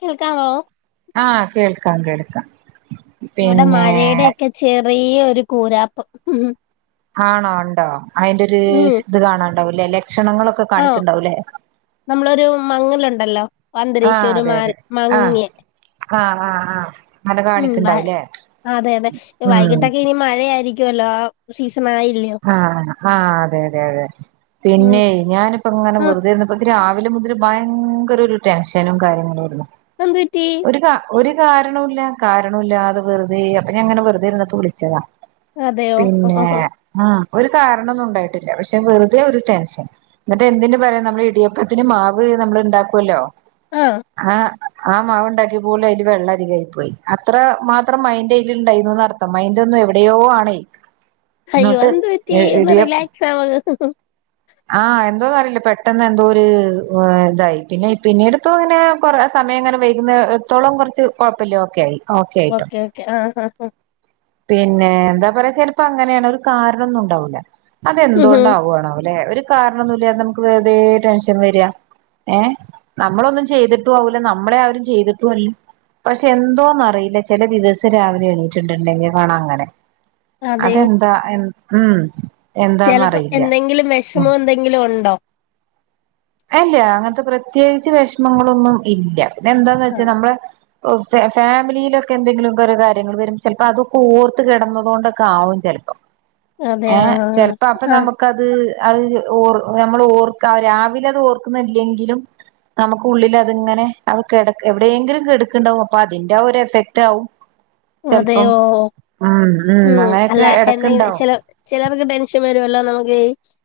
കേൾക്കാമോ ആഹ കേൾക്കാം കേൾക്കാം ഇവിടെ പിന്നെ മഴെടെക്കെ ചെറി- യരു കൂരാപ്പം ആണോ ഉണ്ടോ അയ്ന്റൊര് ഇത് കാണാണ് ണ്ടാവുലല്ലേ ആ നമ്മളൊരു മങ്ങലുണ്ടല്ലോ ആഹ് അന്തരീശയുടെ അതെ മാൽ അതെ ആഹ് മങ്ങ്യ ആഹ് അ അ അ ഉം അതെ അതെ ഉം വൈകീട്ടൊക്കെ ഇനി മഴ ആയിരി ക്കും എല്ലാം സീസ്- ആഹ ആ് അതെ അതെ അതെ ഉം പിന്നെ ഞാനിപ്പോ ഇങ്ങനെ ആഹ് വെറുതെ ഇർന്നപ്പോൻ ക്കൊരാ രാവിലെ മുതൽ ഭയങ്കര ഒരു ടെൻഷനും കാര്യങ്ങളായ്ര്ന്നു എന്ത് പറ്റി കാരണൂല്ല കാരണൂല്ലാതെ വെർതെ അപ്പൊ ഞാൻങ്ങനെ വെറുതെ ഇരന്നപ്പോ വിളിച്ചതാ അതെയോ പിന്നെ ആ ഒരു കാരണൊന്നും ഉണ്ടായിട്ടില്ല പക്ഷെ വെറുതെ ഒരു ടെൻഷൻ എന്നിട്ട് എന്തിന് പറയാം നമ്മള് ഇടിയപ്പത്തിന് മാവ് നമ്മള് ഇണ്ടാക്കുവല്ലോ ആഹ് ആ ആ മാവ് ഉണ്ടാക്കി പോലും അയ്ല് വെള്ളം അധികായി പോയി അത്ര മാത്രം മൈൻറ അയ്ല് ഇണ്ടായിന്ന് അർത്ഥം മൈന്റൊന്നും എവിടെയോ ആണെയ് അയ്യോ അതെന്ത് പറ്റി ഒന്ന് റിലാക്സ് ആവ് ആ എന്തോന്നും അറിയില്ല പെട്ടെന്ന് എന്തോ ഒരു ഇതായി പിന്നെ പിന്നീടിപ്പോ ഇങ്ങനെ കൊറ സമയം ഇങ്ങനെ വൈകുന്നടത്തോളം കൊറച്ച് കൊഴപ്പല്ല ഒക്കെ ആയി ഓക്കെ ഓക്കെ ആ ആ പിന്നെ എന്താ പറയാ ചെലപ്പൊ അങ്ങനാണ് ഒരു കാരണോന്നും ഉണ്ടാവൂല ഉം ഉം. അതെന്തുകൊണ്ടാവാണോവോലേ ഒരു കാരണന്നുല്ലാതെ നമുക്ക് വെറതേ ടെൻഷൻ വര ഏ നമ്മളൊന്നും ചെയ്തിട്ടും ആവൂല നമ്മളെ ആരും ചെയ്തിട്ടും അല്ല പക്ഷെ എന്തോന്ന് അറിയില്ല ചെല ദിവസം രാവിലെ എണീറ്റ്ണ്ടെങ്കി കാണാം അങ്ങനെ അതെയോ അതെന്താ എ ഉം ചെലപ്പോ എന്താന്നറിയില്ല എന്തെങ്കിലും വെഷമോ എന്തെങ്കിലും ഒണ്ടോ അല്ല അങ്ങനത്തെ പ്രത്യേകിച്ച് വെഷമങ്ങളൊന്നും ഇല്ല പിന്നെ എന്താന്ന് വെച്ചാ ആഹ് നമ്മള് ഓ ഫാ ഫാമിലിയിലൊക്കെ എന്തെങ്കിലൊക്കൊരു കാര്യങ്ങൾ വരും ചെലപ്പോ അതൊക്കെ ഓർത്ത് കെടന്നതൊണ്ടൊക്ക ആവും ചെലപ്പോ അതെ ഏ ആഹ് ചെലപ്പോ അപ്പൊ ആഹ് നമുക്കത് അത് ഓർ ഞമ്മള് ഓർക്ക രാവിലെ തോർക്കുന്നില്ലെങ്കിലും നമുക്ക് ഉുള്ളിൽ അതിങ്ങനെ അത് കെട എവിടെയെങ്കിലും കെടക്ക്ണ്ടാകും അപ്പൊ അതിന്റെ ഒരു എഫക്റ്റ് ആകും അതെയോ ഉം അല്ല അങ്ങനെയൊക്കെ എന്തെങ്ക് എടക്കുണ്ടാവും ചെല ചെലർക്ക് ടെൻഷൻ വരുവല്ലോ നമു [unintelligible]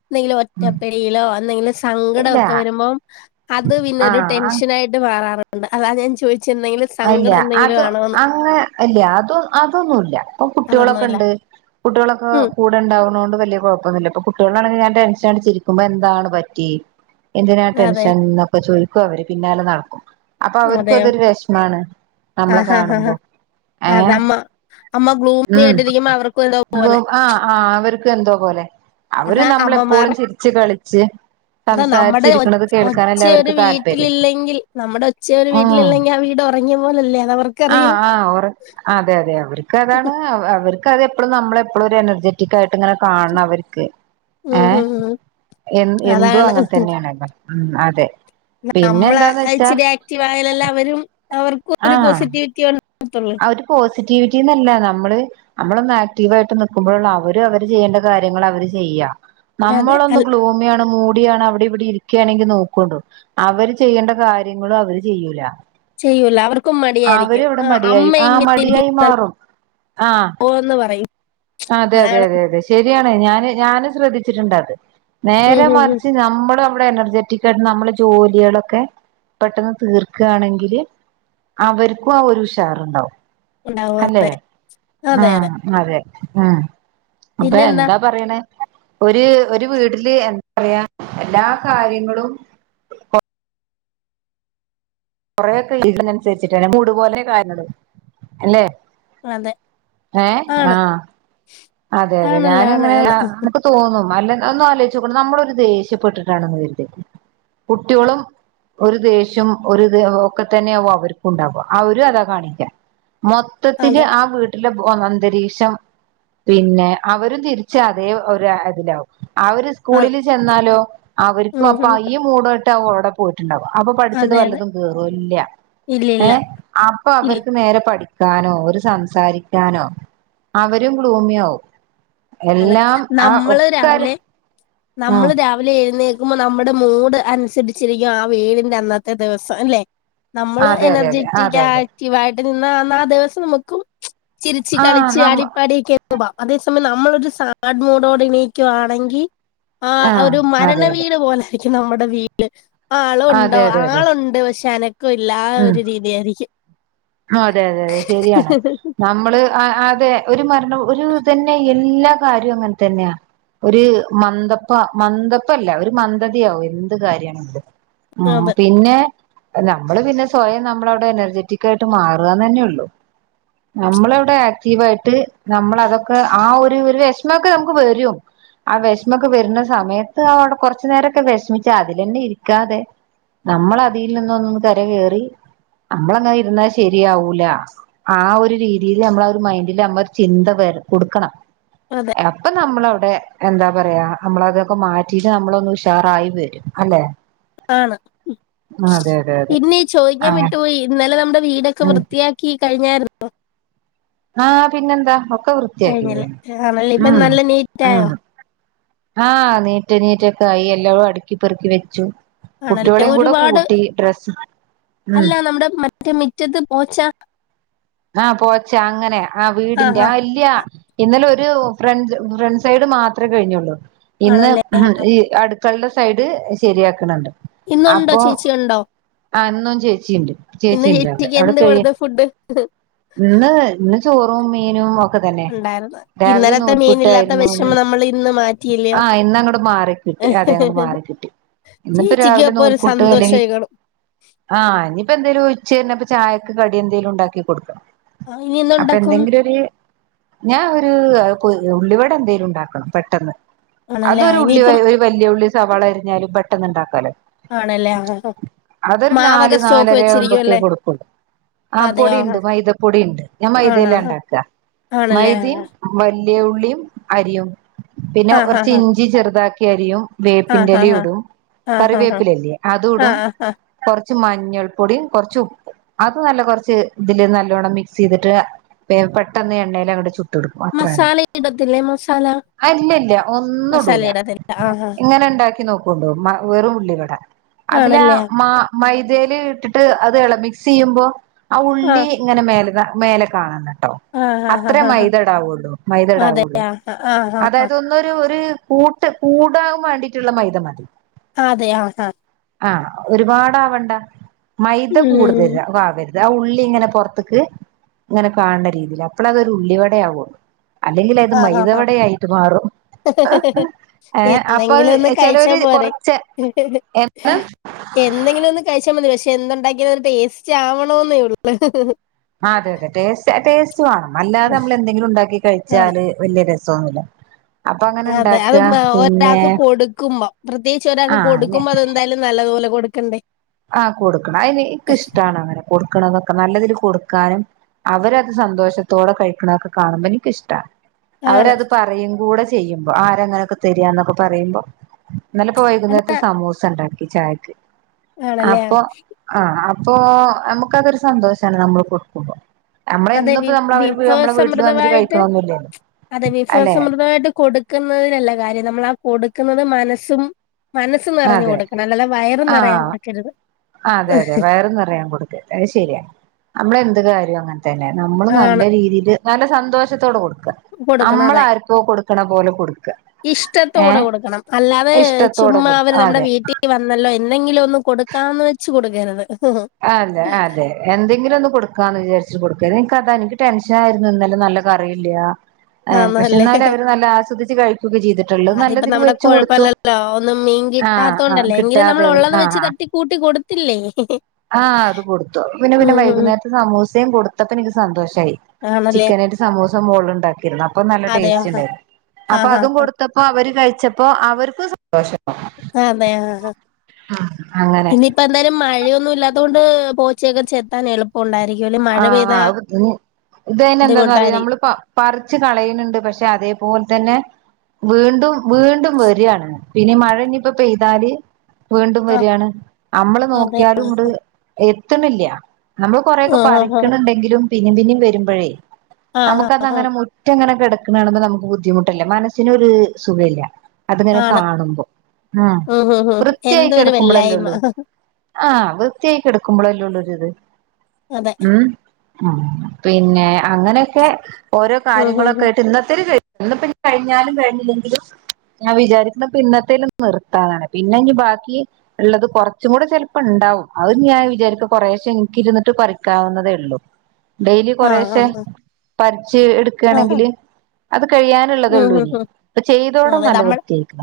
എന്തെങ്കിലും ഒറ്റപ്പെടയിലോ അന്തെങ്കിലും ഇല്ല സങ്കടൊക്കെ വരുമ്പോം അത് പിന്നൊരു ആ ടെൻഷൻ ആയിട്ട് മാറാറു ഉണ്ട് അത ഞാൻ ചോദി അല്ല അത് അങ്ങനെ അല്ല അത് അതൊന്നുംല്ല ഇപ്പൊ കുട്ടികളൊക്കെ അതൊന്നുമില്ല ഇണ്ട് കുട്ടികളൊക്കെ ഉം കൂടെണ്ടാവണോണ്ട് വല്യ കൊഴപ്പൊന്നുല്ല ഇപ്പ കു [unintelligible] ഞാൻ ടെഷൻ ചിരിക്കുമ്പോ എന്താണ് പറ്റി എന്തിനാ അതെ ടെൻഷൻ എന്നൊക്കെ ചോദി നടക്കുംഅവര് പിന്നാലെ നടക്കും അപ്പൊ അവർക്ക അതെയോ അതൊരു വിഷം നമ്മള ആഹ് ആഹ് കാണുമ്പോ ആഹ് ഹേ അതമ്മ അമ്മ ഗ്ലൂമി ഉം ആയിട്ടിരിക്കുമ്പോ അവർക്കും എന്തോ പോലെ ആഹ് ആഹ് അവർക്ക് എന്തോ പോലെ അവര് അതാ നമ്മളെപ്പോഴും അമ്മമാറ് ചിരിച്ച് കളിച്ച് അതാ നമ്മുടെ സംസാരിച്ചിരിക്കണത് ഒച്ച കേൾക്കാനല്ലേ ഒരു അവർക്ക് വീട്ടില താല്പര്യം ഇല്ലെങ്കിൽ നമ്മുടെ ഒച്ച ഒരു ഉം വീട്ടിലല്ലെങ്കി ആ വീട് ഒ പഞ്ഞി പോലല്ലേ ആഹ് അതവർക്കറിയാം ആഹ് ഒറ അതെ അതെ അവര്ക്ക് അതാണ് അവര്ക്ക് അതെ ഇപ്പോും നമ്മള എപ്പോളുംഒരു എനർജെറ്റിായിയി് ഇങ്ങനെ കാണണം അവർക്ക് ഏ ഉം ഉം ഉം എന്തോ അതാണ് അങ്ങനെ തന്നെയാണല്ലോ ഉ അതെ പിന്നെ നമ്മള് എന്താന്ന് വെച്ചാ ഇച്ചിരി ആക്റ്റീവ് ആയാലല്ലേ അവരും അവർക്കും ഒരു പോസിറ്റിവിറ്റി ആണ് അവര് പോസിറ്റിവിറ്റിന്നല്ല നമ്മൾ. നമ്മളൊന്ന് ആക്റ്റീവ ആയിട്ട് നക്കുമ്പോഴള്ള അവര് അവര് ചെയ്യേണ്ട കാര്യങ്ങൾ അവര് ചെയ്യാ. അതെ നമ്മളൊന്ന് അൽ ഗ്ലൂമിയാണ് മൂ എടൊണ് അവിടെ ഇവിടെ ഇരിക്കുകയാണെങ്കി നോക്കണ്ട അവര് ചെയ്യേണ്ട കാര്യങ്ങളും അവര് ചെയ്യൂല ചെയ്യൂല അവർക്കും അവര് മടിയായിരിക്കും ഇവിടെ ആഹ് മടിയായി ആ മടിയായി മാറും ആ ഇരിക്കുന്ന് പറയും അതെ അതെ അതാണ് അതെ അതെ ശെരിയാ ഞാന് ഞൻ ശ്രദ്ധിച്ചിട്ടുണ്ട് അത് ഉം നേരെ ഉം ഉം മറിച്ച് നമ്മളും മ്മടെ എനർജെറ്റിക് ആയിട്ട് നമ്മളെ ജോലാളൊക്കെ പെട്ടെന്ന് തീർക്കാണെങ്കില് അവർക്കും ആ ഒരു ഉഷാറുണ്ടാവും ഉണ്ടാവും അല്ലേ അതെ ആ അതെ ആ അപ്പോ പിന്നെന്താ എന്താ പറയണേ? ഒരു ഒരു വീട്ടില് എന്താ പറയാ എല്ലാ കാര്യങ്ങളും കുറെയൊക്കെ ഇതിനനുസരിച്ചിട്ടാണ് മൂട് പോലെയാ കാര്യങ്ങള് അല്ലേ? അതെ. ഏഹ് ആണ് ആഹ് അതെ അതെ ആണല്ലോ ഞാനും ആണ് ഇങ്ങനെ ആണ് നമുക്ക് തോന്നും അല്ല ഒന്നു ആലോചിച്ച് നോക്ക് നമ്മളൊരു ദേഷ്യപ്പെട്ടിട്ടാണെന്ന് കരുത് കുട്ടികളും ഒരു ദേഷ്യം ഒരിത് ഒക്കെ തന്നെയാവും അവർക്കും ഇണ്ടാവാ അവരും അതാ കാണിക്കാ. മൊത്തത്തില് അതെ ആ വീട്ട ല്ല പോന്ന അന്തരീക്ഷം പിന്നെ അവരും തിരിച്ച് അതേ ഒരു ഇതിലാവും. അവര് അ- സ്കൂളില് ചെന്നാലോ അവർക്കും ഉം അപ്പൊ ഉം ഈ മൂട് [unintelligible] ട്ടാവും അവിടെ പോയിട്ടുണ്ടാവ. അപ്പൊ പഠിച്ചത് അതെ അതെ വല്ലതും കേറോ ഇല്ല ഇല്ല ഇല്ല ഏഹ് അപ്പൊ ഇല്ല അവർക്ക് നേരെ പഠി ക്കാനോ ഒരു സംസാരിക്കാനോ അവരും [unintelligible] അതെ എല്ലാം ആ നമ്മള് ഒക്കെ രാവിലെ ആ നമ്മള് രാവിലെ എഴുന്നേ ക്കുമ്പോ നമ്മുടെ മൂഡ് അനുസരിച്ചിരിക്കും ആ വീടിന്റെ അന്നത്തെ ദിവസം ല്ലേ? നമ്മള് അതെ അതെ അതെ എനർജെറ്റിക് അതെ അതെ ആക്റ്റീവായിട്ട് നിന്നാ അന്നാ ദിവസം നമുക്ക് ക്കും ചിരിച്ച് ആ കളിച്ച് നമ്മ അടിപ്പാടി കേറിവാ അതെ [unintelligible] നമ്മളൊരു സാഡ് മൂഡോടെ ഇണീക്കുവാണെങ്കിൽ ആ ഒരു മരണ അതെ അതെ വീട് പോലൊയിരിക്കും. ക്കും നമ്മുടെ വീട് ആളുണ്ടോ അതെ അതെ അതെ ആളുണ്ട് പക്ഷേ അന ക്കുല്ലാ ഉം ഒരു രീതിയായിരിക്കും. അതെ അതെ അതെ ശരിയാണ് നമ്മള് ആ ആ ര് ഒരു മറ ഒരു തന്നെ [unintelligible] എല്ലാ കാര്യവും അങ്ങനെ തന്നെയാ ഒരു മന്ദപ്പ മന്ദപ്പല്ല ഒരു മന്ദതിയാവും എന്ത് കാര്യാണെങ്കിലും. ആ അതെ പിന്നെ നമ്മള് പിന്നെ സ്വയം നമ്മളവിടെ എനർജെറ്റിക് കായിട്ട് മാറാ അതന്നെ ഉള്ളൂ നമ്മളവിടെ ആക്റ്റീവ് ആയിട്ട് നമ്മൾ അതൊക്കെ ആ ഒരു ഒരു വിഷമൊക്കെ നമുക്ക് വരും ആ വിഷമൊക്കെ വരുന്ന സമയത്ത് കുറച്ച് നേരൊക്കെ വിഷമിച്ച് അതിൽ തന്നെ ഇരിക്കാതെ നമ്മൾ അതിൽ നിന്ന് ഒന്ന് കരകയറി നമ്മളങ്ങനെ ഇരുന്നാ ശരിയാവൂലാ ആ ഒരു രീതിയില് നമ്മളെ ഒരു മൈൻഡില് നമ്മ ഒരു ചിന്ത വര കൊടുക്കണം. അതെ അപ്പൊ നമ്മളവിടെ എന്താ പറയാ നമ്മള അതൊക്കെ മാറ്റിട്ട് നമ്മളൊന്ന് ഉഷാറായി വരും അല്ലെ? ആണ് അതെ അതെ അതെ പിന്നേചോയിക്കാൻ അങ്ങനെ വിട്ടുപോയി ഇന്നലെ നമ്മുടെ വീടൊക്കെ ഉം വൃത്തിയാക്കി കഴിഞ്ഞായിരുന്നോ? ആ പിന്നെന്താ ഒ കഴിഞ്ഞല്ലേ ആ നല്ല ഇപ്പ നല്ല നീറ്റ ആയോ? ആനീറ്റ് നീറ്റൊക്കെ ആയി എല്ലാവും അടുക്കി പെറുക്കി വെച്ചു. ആണല്ലേ കുട്ടികളെയും കൂടെ ഒരുപാട് കൂട്ടി ഡ്രസ്സ് ഉം അല്ല നമ്മുടെ മറ്റേ മിറ്റത്ത് പോച്ച ആ പോച്ച അങ്ങനെ ആ വീടിന്റെ ആ ഇല്ല്യ ഇന്നലെ ഒരു രു ഫ്രൺ ഫ്രണ്ട് സൈഡ് മാത്ര കഴിഞ്ഞുള്ളൂ. ഇന്ന് ആണല്ലേ മ് ആഹാ. ഇ അടു ക്കളുടെ സൈഡ് ശരിയാക്കണുണ്ട് ഇന്നുണ്ടോ ചേച്ചി ഉണ്ടോ ആ ഇന്നും ചേച്ചിണ്ട് ചേച്ചിണ്ട് അവിടെ ചേച്ചിക്ക് അവിടെ എന്ത് കഴി കൊടുത്ത് ഫുഡ്? ഇന്ന് ഇന്ന് ചോറും മീനും തന്നെ ഉണ്ടായിരുന്നു രാവിലെ ഇന്നലത്തെ മീനില്ലാത്ത നൂൽപുട്ടായിരുന്നു വിഷമം നമ്മൾ ഇന്ന് മാറ്റിയില്ലയോ ആ ഇന്ന് അങ്ങട്ട് മാറിക്കിട്ടി അതെ അങ്ങട്ട് മാറിക്കിട്ടി ഇന്നിപ്പോ ചേച്ചിക്ക് രാവിലെ അപ്പൊ ഒരു നൂൽപുട്ട് അല്ലെങ്കിൽ സന്തോഷമായിക്കണം ആ ഇനിപ്പോ എന്തേലും ഉച്ചകഴിഞ്ഞപ്പോ ചായക്ക് കടി എന്തെലും ഉണ്ടാക്കി കൊടുക്കും ഇനി എന്താ ഉണ്ടാക്കും? ഞാൻ ഒരു ഉള്ളിവട എന്തെലും ഉണ്ടാക്കണം പെട്ടെന്ന് ആണല്ലേ ആ, അതൊരു ഉള്ളി ഇനിയിപ്പം ഒരു വലിയ ഉള്ളി സവാള അരിഞ്ഞാല് പെട്ടന്ന് ഉണ്ടാക്കാല്ലോ ആണല്ലേ ആ, ആ. അതൊരു നാല് മാവൊക്കെ സ്റ്റോക്ക് നാലര വെച്ചിരിക്കും ആവുമ്പൊക്കെ അല്ലേ കൊടുക്കുള്ളൂ ആ അതെയോ ആ. പൊടിയുണ്ട് മൈ പൊടി ഉണ്ട് ഞാൻ മൈദയിൽ ആ ഉണ്ടാക്ക ആണല്ലേ മൈദിം ആ, വല്യ ഉള്ളിം അരിയും പിന്നെ ആ, ആ, കുറച്ച് ആ, ഇഞ്ചി ചെറു താക്കി അരിയും ആ, വേപ്പിന്റെ ആ, ആ, ആ, എല ഇടും ആ, ആ, കറിവേപ്പിലല്ലേ ആ, അതുടും ആ, ആ. കുറച്ച് കുറച്ച് മഞ്ഞൾ പൊടികുറച്ച് ഉപ്പും അത് നല്ല കുറച്ച് ഇതില് നല്ലോണ്ണം മിക്സ്ചെയ്തിട്ട് പെട്ടന്ന് എണ്ണയിൽ ങ്ങട്ട് ചു ട്ടെടുക്കും അത്ര തന്നെ മസാല ഇടത്തില്ലേ മസാല ഇല്ല ല്ല ഒന്നും മസാല ഇടൂല ഇടത്തില്ല ആഹാ ഇങ്ങനെ ഉണ്ടാക്കി നോകോണ്ടു വെറും ഉുള്ളി വട അതില് ആണല്ലേ മ മൈദല് ഇട്ടിട്ട് അത് ഇളമിക് ചെയ്യുമ്പോ ആ ഉള്ളി ആഹ് ഇങ്ങനെ മേലെ കാണ മേലെ കാണണ്ട ആഹ് ആഹ് അത്രേ ആഹ് ആഹ് മൈദടാവുള്ളൂ അതെ മൈദടാവുള്ളു ആഹ് ആഹ് ആഹ് അതായത് ഒന്നരു ഒരു കൂട്ട് കൂടാൻ വാണ്ടിയിട്ട്ള്ള മൈദ മതി അതെ ആ ആ ആ ഒരുപാടാവണ്ട മൈദ ഉം കൂടുതല് വാവര്ത് അതാ ഉള്ളി ഇങ്ങനെ പൊർ ക്ക് ഇങ്ങനെ കാണ്‌ണ രീതിയില് അപ്പള അതൊരു ഉള്ളിവടയാവൊള്ളു അല്ലെങ്കില് അത് ആഹ് ആഹ് ആഹ് മൈദവടയായിട്ട് മാറും ഏ അപ്പൊ അത് എന്തെങ്കിലും ഒന്ന് കഴിച്ചാ ചെലോര് പോരെ കൊറച്ച് എന്ത് എന്തെങ്കിലും ഒന്ന് കഴിച്ചാ മതി പക്ഷെ എന്തുണ്ടാക്കിയ ഒരു ടേസ്റ്റ് ആവണോന്നേ ഒള്ളൂ ആ അതെ അതെ ടേസ്റ്റ് ടേസ്റ്റ് റ്റ് വാണം അല്ലാതെ നമ്മള് എന്തെങ്കിലും ഉണ്ടാക്കി ആണ് കഴിച്ചാല് വലിയ രസ സൊന്നില്ല അതെ അത് ഒരാക്ക് കൊടുക്കുമ്പോ പ്രത്യേകിച്ച് ആ ഒരാക്ക് അനെ കൊടുക്കുമ്പ അതെന്തായാലും നല്ലതുപോലെ കൊട് ക്കണ്ടേ ആ കൊടുക്കണം അയിന് ഇക്ക് ഇഷ്ടാണ് അങ്ങനെ കൊടുക്കണതൊക്കെ നല്ലതില് കൊട് ക്കാനും അവരത് സന്തോഷത്തോടെ കഴിക്ക്ണതൊക്കെ കാണുമ്പോ ഇനിക്കിഷ്ടാ ആണ് അവരത് പറയും കൂടെ ചെ ചെയ്യുമ്പോ ആരെങ്ങനെയൊക്കെ തെരാന്നൊക്കെ പറയുമ്പം ഇന്നലെ ഇപ്പോ വൈകുന്നേരത്ത് സമൂസ ണ്ടാക്കി ചായക്ക് ആണല്ലേ അപ്പൊ ആ അ അപ്പൊ നമുക്കതൊരു സന്തോഷാണ് നമ്മള് കൊടുക്കുമ്പോ നമ്മള അതെ വി ഇന്നിപ്പോ നമ്മള അവര് നമ്മളെ വീട്ടിൽ വന്നിട്ട് വിഭവസമൃദ്ധമായിട്ട് കഴിക്കണൊന്നുമില്ലല്ലോ അതെ അല്ലെ വിഭവസമൃദ്ധമായിട്ട് കൊടുക്കുന്നതിനല്ല കാര്യം നമ്മൾ ആ കൊടുക്കുന്നത് മനസ്സും മനസ്സ് നിറഞ്ഞു അതെ കൊടുക്കണം അല്ലാതെ വയറ് ആ നിറയാൻ കൊടുക്കരുത് അതെ അതെ വയറ് നെറയാൻ കൊടുക്കര്ത് അത് ശരിയാ നമ്മളെ എന്ത് കാര്യ ര്യോം അങ്ങനെ തെന്നെ നമ്മള് നല്ല ആണ് രീതിയില് നല്ല സന്തോഷത്തോട് കൊട് കൊടുക്കണം അതെ പോലെ കൊടുക്കുക ഇഷ്ടത്തോടെ ഏഹ് കൊടുക്കണം അല്ലാതെ ഇഷ്ടത്തോടെ ചുമ്മാ കൊടുക്കുക അവരു നമ്മ നമ്മുടെ അതെ വീട്ടി വന്നല്ലോ എന്ന് എന്തെങ്കിലും ഒന്ന് കൊടുക്കാന്ന് വെച്ച് കൊടുക്കര്ത് അതെ അതെ എന്തെങ്കിലും ഒന്ന് കൊടുക്കാന്ന് വിചാരിച്ച് കൊട് ക്കര്ത് ഇനിക്കതാണ് ഇനിക്ക് ടെൻഷൻ ആയിരുന്നു ഇന്നലെ നല്ല കറിയില്ല ഏഹ് പക്ഷെ ആന്നല്ലേ എന്നാലും അവര് നല്ല ആസ്വദിച്ച് കഴിക്കുകയൊക്കെ ചെയ്തിട്ടുള്ളൂ അതിപ്പ നല്ലതില് നമ്മടെ വെച്ച് കൊടുത്തു കൊഴപ്പല്ലല്ലോ ഒന്നും മീങ്കി ആഹ് ആഹ് കിട്ടാത്തോണ്ടല്ലേ എങ്ങിനനെ നമ്മൾ കിട്ടാതെ ഉള്ളത് വെച്ച് ആഹ് തട്ടി കൂട്ടി കൊടുത്തില്ലേ ആഹ് അത് കൊടുത്തു പിന്നെ പിന്നെ ഉം ഉം വൈകുന്നേര സമൂസയും കൊടുത്തപ്പ എനിക്ക് സന്തോഷം യി ആണല്ലേ ചിക്കനേട്സമൂസ മോള്ണ്ടാക്കിരുന്നു അപ്പൊ നല്ല അതെയോ ടേസ്റ്റ് ഉണ്ടായിരുന്നു ആ അപ്പൊ ആ ആ അതും കൊടുത്തപ്പോ അവര് കഴി ച്ചപ്പോ അവർക്കും സ ആതെ ആ ആ ഇനിയിപ്പ എന്തായാലും മയൊ ന്നുല്ലാതുകൊണ്ട് പോച്ചേക്കച്ച എത്താൻ എളുപ്പം ഉണ്ടായിരിക്കും ആ ഇതയ്ന് എന്താന്ന അറിയോ ബുദ്ധിമുട്ടായിരിക്കും നമ്മള് പറച്ച് കളയ്ണ് ണ്ട് പക്ഷെ അതേപോൽ തന്നെ വീണ്ടും വീണ്ടും വരാണ് പിന്നെ മഴ ഇനിപ്പോ പെയ്താല് വീണ്ടും ആ വരാണ് നമ്മള് അതെ നോക്കിയാലും ഇടെ ത്ത് ണില്ലാ നമ്മ ആഹ് ആഹ് പറിക്ക്ണണ്ടെങ്കിലും പിന്നും പിന്നും വരുമ്പോഴേ ആഹ് ആഹ് ആഹ് നമുക്കതങ്ങനെ മുറ്റങ്ങനെ ക്ക്ണെ കാണുമ്പോ നമുക്ക് ബുദ്ധിമുട്ടല്ല മനസ്സിനൊ ഒരു സുഖ ഇല്ല അതിങ്ങനെ ആണ് കാണുമ്പോ ഉം ഹും ഹും വൃത്തിയായിക്ക എന്തൊരു വെല്ലായ്മ എടുക്കുമ്പോളല്ലേള്ളു ആ വൃത്തിയായിക്ക എടുക്കുമ്പോളല്ലേ ഉള്ളു തത് അതെ ഉം പിന്നെ അങ്ങനെയൊക്കെ ഓരോ ഉം ഹും ഹും കാര്യങ്ങളൊക്കെയിട്ട് ഇന്നത്തേൽ ക ഇ കഴിഞ്ഞാലും കഴിഞ്ഞില്ലെങ്കിലും ഞാൻ വിചാരിക്കുന്നപ്പ ഇന്നത്തേൽന്നും നിർത്താതാണ് പിന്നെ ഇനി ബാക്കി ഉള്ളത് കുറച്ചും കൂടെ ചിലപ്പോ ഉണ്ടാവും അഹ് ഞാൻ വിചാരിക്ക കുറേശം എനിക്കിരുന്നിട്ട് പറ ക്കാവുന്നതേ ഉള്ളൂ ഡെയിലി ആഹ് കൊറേശെ ആഹ് പരിച്ച് ആഹ് ആഹ് എടുക്കയാണെങ്കില് ഉം കഴിയാനുള്ളതള്ളൂ ഹും ഇനി അപ്പൊ ചെയ്തോട ഹും അതെ നല്ല നമ്മൾ വൃത്തിയക്ക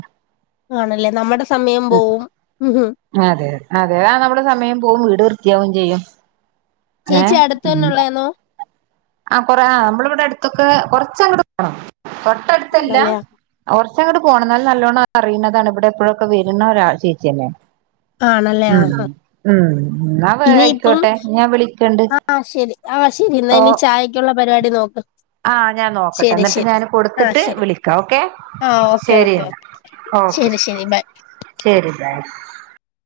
ആണല്ലേ നമ്മുടെ സമയം പോവും ഉം ഹും അതെതെ അതെ ആ നമ്മുടെ സമയം പോകും വീട് വൃ നിത്യാവും ചെയ്യും ഏ ചേച്ചി അടുത്ത ഉം തന്നെള്ളെന്നോ ആ കൊറ ആ നമ്മളിവിടെ അടുത്തൊക്കെ കൊറച്ചങ്ങട് പോണം തൊട്ടടുത്തല്ല ആണല്ലേ ച്ച അങ്ങട് പോണം എന്നാലും നല്ലോണം അറിയുന്നതാണ് ഇവിടെ എപ്പോഴൊക്കെ വരുന്നരാ ചേച്ചിന്നെ ആണല്ലേ ഉ ആഹ് ആഹ് ഉ ആ ഇനിയിപ്പം ആയിക്കോട്ടെ ഞാൻ വിളിക്കണ്ട് ആഹ് ശരി ആഹ് ശരി എന്നാ ഇനി ചായക്കുള്ള പരിപാടി നോക്ക് ആ ഞാൻ നോക്കട്ടെ ശരി എന്നിട്ട് ശരി ഞാൻ ആഹ് കൊടുത്തിട്ട് ശരി വിളിക്കാം ഓക്കെ ആഹ് ഓക്കെ ശരി ഓക്കെ എന്ന ഓക്കെ എന്നാ ഓക്കെ ശരി ശരി ബൈ ശരിാ